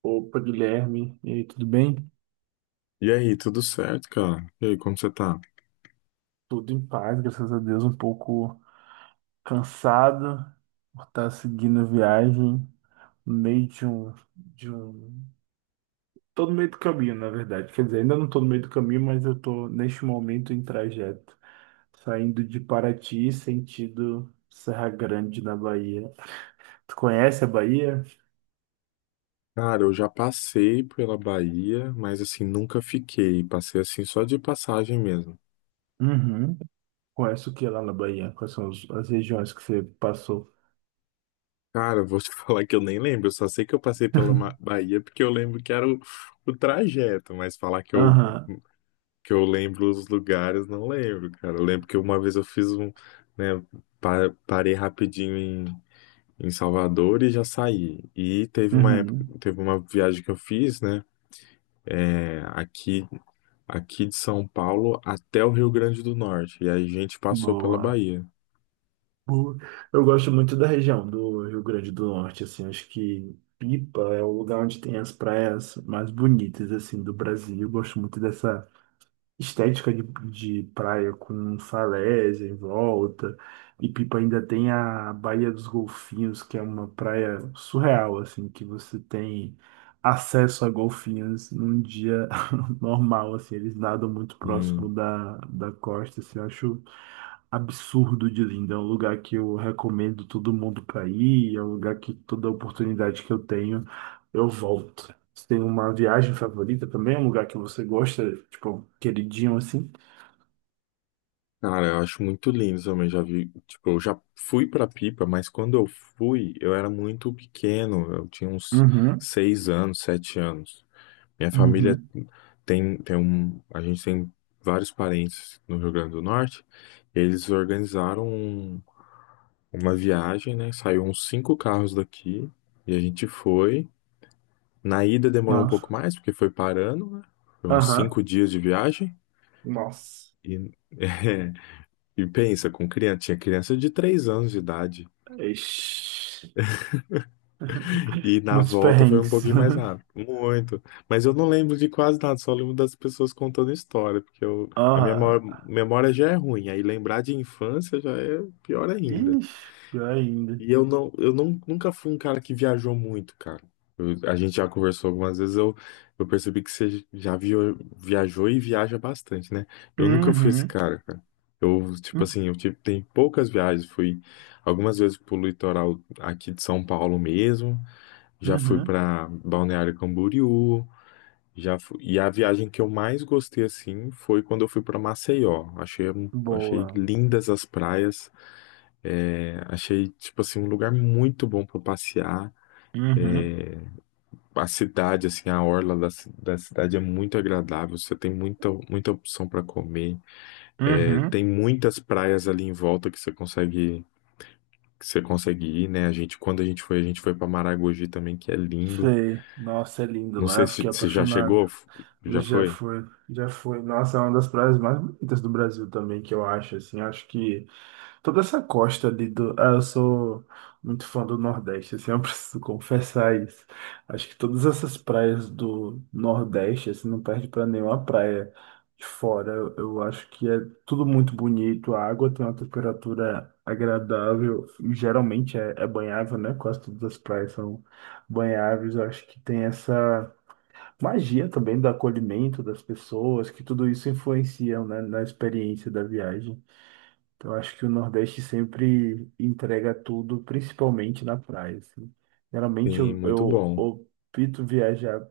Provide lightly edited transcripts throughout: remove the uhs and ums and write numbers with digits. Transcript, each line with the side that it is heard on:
right: Opa, Guilherme, e aí, tudo bem?
left: E aí, tudo certo, cara? E aí, como você tá?
right: Tudo em paz, graças a Deus, um pouco cansado por estar seguindo a viagem no meio de um... Tô no meio do caminho, na verdade. Quer dizer, ainda não tô no meio do caminho, mas eu tô, neste momento, em trajeto. Saindo de Paraty, sentido Serra Grande, na Bahia. Tu conhece a Bahia?
left: Cara, eu já passei pela Bahia, mas assim, nunca fiquei. Passei assim só de passagem mesmo.
right: Uhum. Conhece o que lá na Bahia? Quais são as regiões que você passou?
left: Cara, eu vou te falar que eu nem lembro. Eu só sei que eu passei pela Bahia porque eu lembro que era o trajeto, mas falar que eu,
right: Aham.
left: que eu lembro os lugares, não lembro, cara. Eu lembro que uma vez eu fiz, né, parei rapidinho em Salvador e já saí. E
right: Uhum.
left: teve uma viagem que eu fiz, né? é, aqui aqui de São Paulo até o Rio Grande do Norte. E aí a gente passou pela
right: Boa.
left: Bahia.
right: O- Eu gosto muito da região do Rio Grande do Norte, assim, acho que Pipa é o lugar onde tem as praias mais bonitas, assim, do Brasil. Eu gosto muito dessa estética de praia com falésia em volta. E Pipa ainda tem a Baía dos Golfinhos, que é uma praia surreal, assim, que você tem acesso a golfinhos num dia normal, assim, eles nadam muito próximo
left: Hum,
right: da costa, assim, eu acho absurdo de lindo. É um lugar que eu recomendo todo mundo para ir, é um lugar que toda oportunidade que eu tenho, eu volto. Você tem uma viagem favorita também? Um lugar que você gosta, tipo, queridinho assim?
left: Cara, eu acho muito lindo também. Já vi, tipo, eu já fui pra Pipa, mas quando eu fui, eu era muito pequeno. Eu tinha uns
right: Uhum,
left: 6 anos, 7 anos. Minha família
right: uhum.
left: a gente tem vários parentes no Rio Grande do Norte. Eles organizaram uma viagem, né? Saiu uns cinco carros daqui e a gente foi. Na ida demorou um pouco
right: Nossa.
left: mais, porque foi parando, né? Foi uns
right: Aham.
left: 5 dias de viagem.
right: Nossa.
left: E, é, e pensa, com criança, tinha criança de 3 anos de idade.
right: Ixi.
left: E na
right: Muitos
left: volta foi um
right: perrengues.
left: pouquinho mais rápido. Muito. Mas eu não lembro de quase nada, só lembro das pessoas contando história, porque eu, a minha
right: Aham.
left: maior- memória já é ruim. Aí lembrar de infância já é pior ainda.
right: Ixi, pior ainda.
left: E eu nunca fui um cara que viajou muito, cara. A gente já conversou algumas vezes, eu percebi que você já viajou e viaja bastante, né? Eu nunca fui esse
right: Uhum.
left: cara, cara. Eu, tipo assim, eu tenho poucas viagens, fui algumas vezes pro litoral aqui de São Paulo mesmo, já fui
right: Uhum.
left: pra Balneário Camboriú, já fui, e a viagem que eu mais gostei, assim, foi quando eu fui pra Maceió. Achei
right: Boa.
left: lindas as praias, achei, tipo assim, um lugar muito bom para passear.
right: Uhum.
left: A cidade, assim, a orla da cidade é muito agradável. Você tem muita, muita opção para comer. É,
right: Uhum.
left: tem muitas praias ali em volta que você consegue ir, né? A gente, quando a gente foi para Maragogi também, que é lindo.
right: Sei. Nossa, é lindo
left: Não
right: lá.
left: sei se
right: Fiquei
left: você já
right: apaixonado.
left: chegou, já
right: Já
left: foi?
right: foi. Já foi. Nossa, é uma das praias mais bonitas do Brasil também, que eu acho, assim. Acho que toda essa costa ali do. Ah, eu sou muito fã do Nordeste, assim, eu preciso confessar isso. Acho que todas essas praias do Nordeste, assim, não perde pra nenhuma praia de fora. Eu acho que é tudo muito bonito, a água tem uma temperatura agradável, e geralmente é banhável, né? Quase todas as praias são banháveis. Eu acho que tem essa magia também do acolhimento das pessoas, que tudo isso influencia, né, na experiência da viagem. Então, eu acho que o Nordeste sempre entrega tudo, principalmente na praia, assim. Geralmente
left: Sim,
right: eu,
left: muito
right: eu
left: bom.
right: opto viajar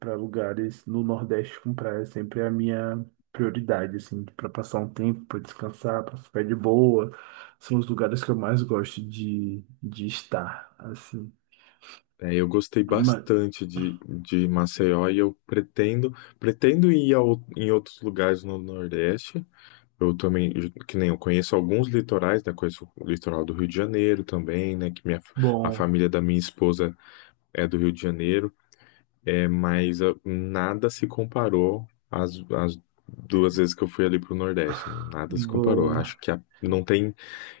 right: para lugares no Nordeste com praia, sempre é a minha prioridade, assim, para passar um tempo, para descansar, para ficar de boa. São os lugares que eu mais gosto de estar, assim.
left: É, eu gostei
right: Mas,
left: bastante de Maceió e eu pretendo ir em outros lugares no Nordeste. Eu também, que nem eu conheço alguns litorais, né? Conheço o litoral do Rio de Janeiro também, né? A
right: bom,
left: família da minha esposa é do Rio de Janeiro, mas nada se comparou às 2 vezes que eu fui ali pro Nordeste. Nada se comparou. Acho
right: boa,
left: que não tem.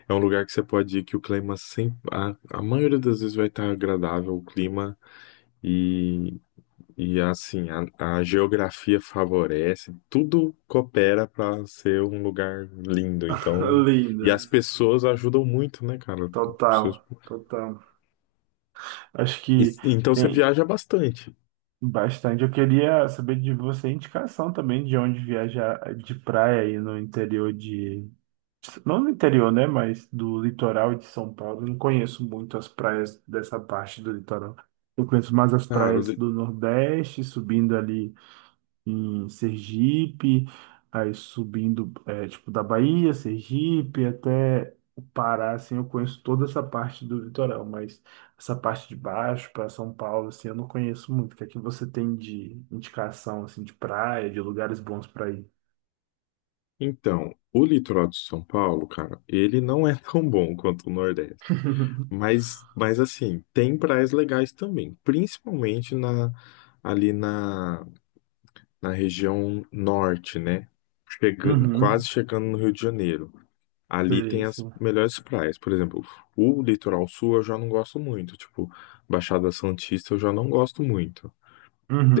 left: É um lugar que você pode ir que o clima sempre. A maioria das vezes vai estar agradável o clima e assim, a geografia favorece, tudo coopera para ser um lugar lindo. Então, e as
right: linda,
left: pessoas ajudam muito, né, cara?
right: total,
left: Seus-
right: total. Acho que
left: Então você
right: tem.
left: viaja bastante.
right: Bastante. Eu queria saber de você indicação também de onde viajar de praia aí no interior de. Não no interior, né? Mas do litoral de São Paulo. Eu não conheço muito as praias dessa parte do litoral. Eu conheço mais as
left: Cara,
right: praias do Nordeste, subindo ali em Sergipe, aí subindo, é, tipo, da Bahia, Sergipe, até o Pará, assim, eu conheço toda essa parte do litoral, mas essa parte de baixo, para São Paulo, assim, eu não conheço muito. O que é que você tem de indicação, assim, de praia, de lugares bons para ir?
left: então, o litoral de São Paulo, cara, ele não é tão bom quanto o Nordeste. Mas assim, tem praias legais também, principalmente ali na, na região norte, né? Chegando,
right: Uhum,
left: quase chegando no Rio de Janeiro. Ali
right: sei,
left: tem as
right: sei.
left: melhores praias. Por exemplo, o litoral sul eu já não gosto muito. Tipo, Baixada Santista eu já não gosto muito.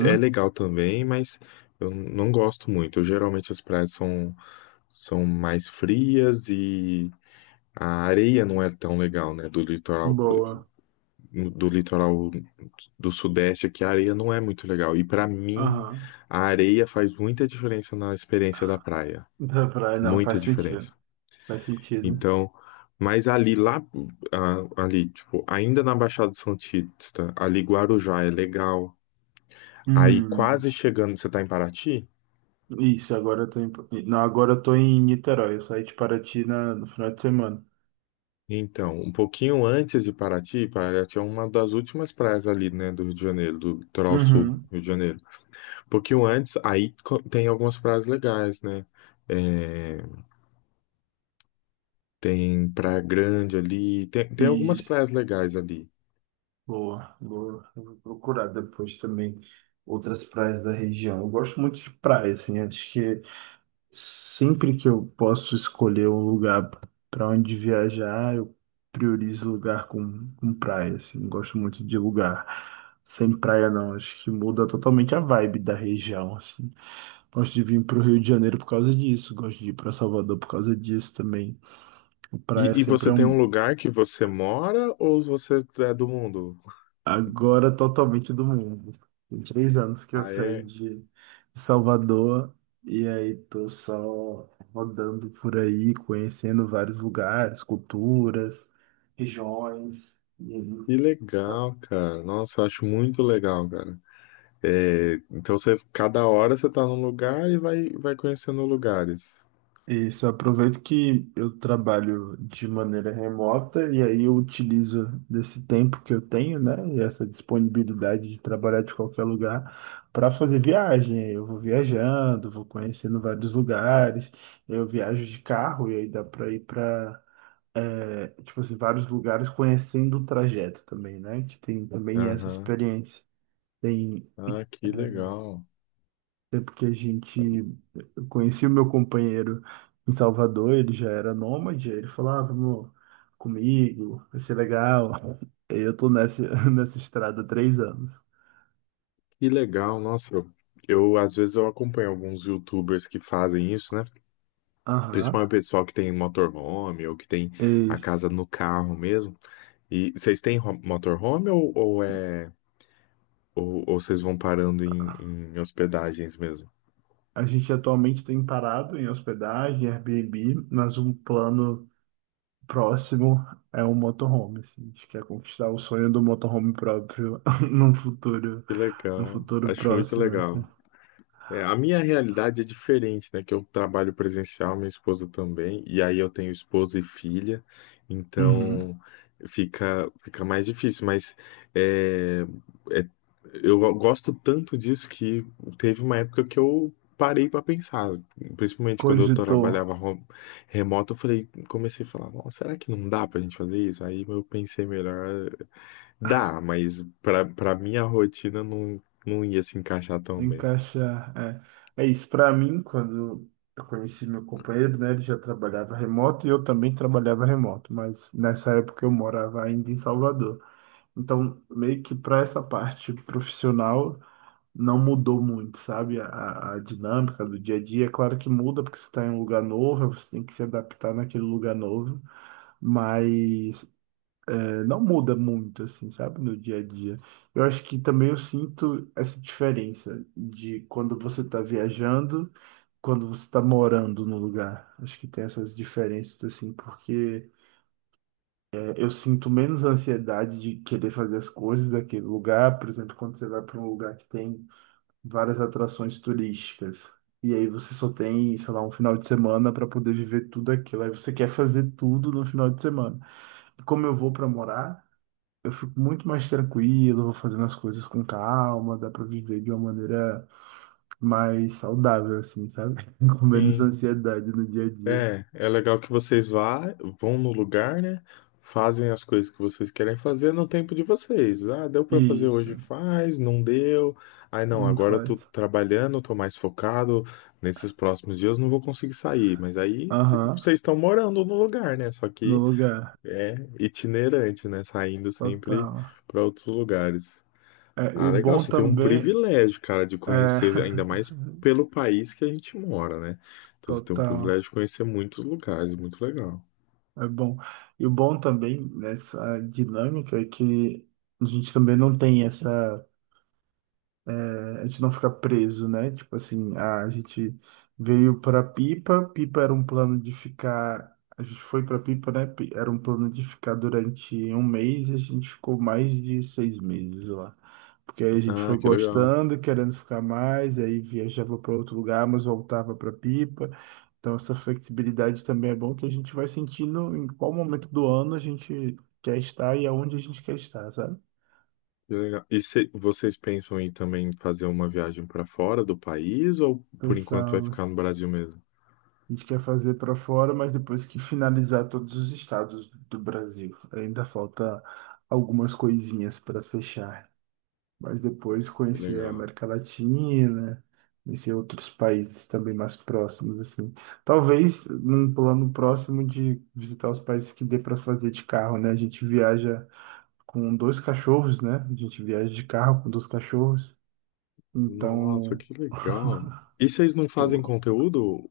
left: É legal também, mas eu não gosto muito. Geralmente as praias são mais frias e a areia não é tão legal, né? Do litoral
right: boa.
left: do litoral do sudeste aqui, a areia não é muito legal. E pra mim,
right: Aham.
left: a areia faz muita diferença na experiência da praia.
right: Da praia, não,
left: Muita
right: faz
left: diferença.
right: sentido. Faz sentido.
left: Então, mas ali lá, ali, tipo, ainda na Baixada Santista, ali Guarujá é legal. Aí
right: Hum.
left: quase chegando, você tá em Paraty?
right: Isso, agora eu tô em... Não, agora eu tô em Niterói. Eu saí de Paraty na... no final de semana.
left: Então, um pouquinho antes de Paraty, Paraty é uma das últimas praias ali, né, do Rio de Janeiro, do litoral sul do
right: Uhum.
left: Rio de Janeiro. Um pouquinho antes, aí tem algumas praias legais, né? É, tem Praia Grande ali, tem algumas
right: Isso.
left: praias legais ali.
right: Boa, boa. Eu vou procurar depois também outras praias da região. Eu gosto muito de praia, assim. Acho que sempre que eu posso escolher um lugar para onde viajar, eu priorizo lugar com praia, assim. Eu gosto muito de lugar sem praia, não. Acho que muda totalmente a vibe da região, assim. Gosto de vir para o Rio de Janeiro por causa disso, gosto de ir para Salvador por causa disso também. O praia
left: E
right: sempre é
left: você tem
right: um.
left: um lugar que você mora ou você é do mundo?
right: Agora totalmente do mundo. Tem 3 anos que eu
left: Ah,
right: saí
left: é?
right: de Salvador e aí tô só rodando por aí, conhecendo vários lugares, culturas, regiões. E aí
left: Que legal, cara. Nossa, eu acho muito legal, cara. É, então você, cada hora você tá num lugar e vai conhecendo lugares.
right: isso, eu aproveito que eu trabalho de maneira remota e aí eu utilizo desse tempo que eu tenho, né, e essa disponibilidade de trabalhar de qualquer lugar para fazer viagem. Eu vou viajando, vou conhecendo vários lugares, eu viajo de carro e aí dá para ir para, tipo assim, vários lugares conhecendo o trajeto também, né, que tem também essa
left: Aham.
right: experiência. Tem
left: Ah, que legal.
right: tempo que a gente eu conheci o meu companheiro em Salvador, ele já era nômade, aí ele falou, ah, vamos comigo, vai ser legal. Aí eu tô nessa, nessa estrada há 3 anos.
left: Que legal, nossa. Às vezes eu acompanho alguns YouTubers que fazem isso, né?
right: Aham.
left: Principalmente o pessoal que tem motorhome ou que tem a
right: Esse.
left: casa no carro mesmo. E vocês têm motorhome ou vocês vão parando em hospedagens mesmo?
right: A gente atualmente tem parado em hospedagem, Airbnb, mas um plano próximo é um motorhome. Assim. A gente quer conquistar o sonho do motorhome próprio num futuro,
left: Que
right: num
left: legal.
right: futuro
left: Acho muito
right: próximo. Assim.
left: legal. É, a minha realidade é diferente, né? Que eu trabalho presencial, minha esposa também, e aí eu tenho esposa e filha,
right: Uhum.
left: então fica mais difícil, mas é, é- eu gosto tanto disso que teve uma época que eu parei para pensar, principalmente quando eu
right: Cogitou
left: trabalhava remoto, comecei a falar, "Nossa, será que não dá pra gente fazer isso?" Aí eu pensei melhor, dá, mas para minha rotina não ia se encaixar tão bem.
right: encaixar, é. É isso, para mim, quando eu conheci meu companheiro, né, ele já trabalhava remoto e eu também trabalhava remoto, mas nessa época eu morava ainda em Salvador. Então, meio que para essa parte profissional não mudou muito, sabe? A dinâmica do dia a dia, é claro que muda porque você está em um lugar novo, você tem que se adaptar naquele lugar novo, mas não muda muito, assim, sabe, no dia a dia. Eu acho que também eu sinto essa diferença de quando você está viajando, quando você está morando no lugar. Acho que tem essas diferenças, assim, porque é, eu sinto menos ansiedade de querer fazer as coisas daquele lugar. Por exemplo, quando você vai para um lugar que tem várias atrações turísticas. E aí você só tem, sei lá, um final de semana para poder viver tudo aquilo. Aí você quer fazer tudo no final de semana. E como eu vou para morar. Eu fico muito mais tranquilo, vou fazendo as coisas com calma, dá pra viver de uma maneira mais saudável, assim, sabe? Com menos
left: Sim.
right: ansiedade no dia a dia.
left: É, é legal que vocês vão no lugar, né? Fazem as coisas que vocês querem fazer no tempo de vocês. Ah, deu pra fazer
right: Isso,
left: hoje, faz, não deu. Ai, não,
right: não
left: agora eu tô
right: faz.
left: trabalhando, tô mais focado. Nesses próximos dias não vou conseguir sair. Mas aí
right: Aham,
left: vocês estão morando no lugar, né? Só
right: no
left: que
right: lugar.
left: é itinerante, né? Saindo sempre
right: Total.
left: pra outros lugares.
right: É, e
left: Ah,
right: o
left: legal.
right: bom
left: Você tem um
right: também
left: privilégio, cara, de
right: é.
left: conhecer, ainda mais pelo país que a gente mora, né? Então você tem um
right: Total.
left: privilégio de conhecer muitos lugares, muito legal.
right: É bom. E o bom também nessa dinâmica é que a gente também não tem essa. A gente não ficar preso, né? Tipo assim, ah, a gente veio para Pipa, Pipa era um plano de ficar. A gente foi para Pipa, né? Era um plano de ficar durante um mês e a gente ficou mais de 6 meses lá. Porque aí a gente foi
left: Ah, que legal.
right: gostando, querendo ficar mais, aí viajava para outro lugar, mas voltava para Pipa. Então, essa flexibilidade também é bom que a gente vai sentindo em qual momento do ano a gente quer estar e aonde a gente quer estar, sabe?
left: Que legal. E vocês pensam em também fazer uma viagem para fora do país ou por enquanto vai ficar
right: Pensamos.
left: no Brasil mesmo?
right: A gente quer fazer para fora, mas depois que finalizar todos os estados do Brasil. Ainda falta algumas coisinhas para fechar. Mas depois
left: Que
right: conhecer a
left: legal.
right: América Latina, conhecer outros países também mais próximos, assim. Talvez num plano próximo de visitar os países que dê para fazer de carro, né? A gente viaja com dois cachorros, né? A gente viaja de carro com dois cachorros.
left: Nossa,
right: Então.
left: que legal. E vocês não fazem conteúdo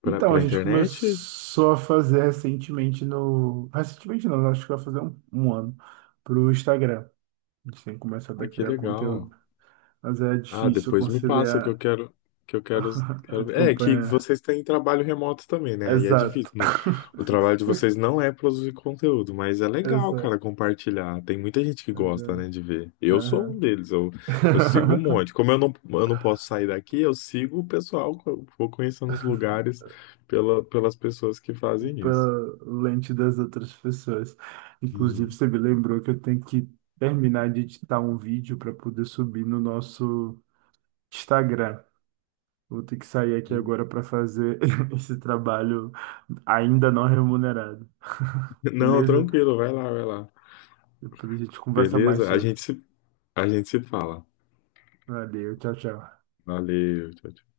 left: para
right: Então, a
left: para
right: gente
left: internet?
right: começou a fazer recentemente no. Recentemente não, acho que vai fazer um ano pro Instagram. A gente tem começado a
left: Ah, que
right: criar
left: legal.
right: conteúdo. Mas é
left: Ah,
right: difícil
left: depois me passa que eu
right: conciliar
left: quero, que eu quero,
right: a
left: quero ver. É que
right: campanha.
left: vocês têm trabalho remoto também, né? Aí é difícil.
right: Exato.
left: O trabalho de vocês não é produzir conteúdo, mas é legal, cara,
right: Exato.
left: compartilhar. Tem muita gente que gosta,
right: Exato.
left: né, de ver. Eu sou um
right: Aham.
left: deles. Eu sigo um monte. Como eu não posso sair daqui, eu sigo o pessoal. Eu vou conhecendo os lugares pelas pessoas que fazem isso.
right: Pela lente das outras pessoas. Inclusive,
left: Hum.
right: você me lembrou que eu tenho que terminar de editar um vídeo para poder subir no nosso Instagram. Vou ter que sair aqui agora para fazer esse trabalho ainda não remunerado.
left: Não,
right: Beleza?
left: tranquilo. Vai lá, vai lá.
right: Depois a gente conversa mais
left: Beleza? A gente
right: sobre.
left: se, a gente se fala.
right: Valeu, tchau, tchau.
left: Valeu. Tchau, tchau.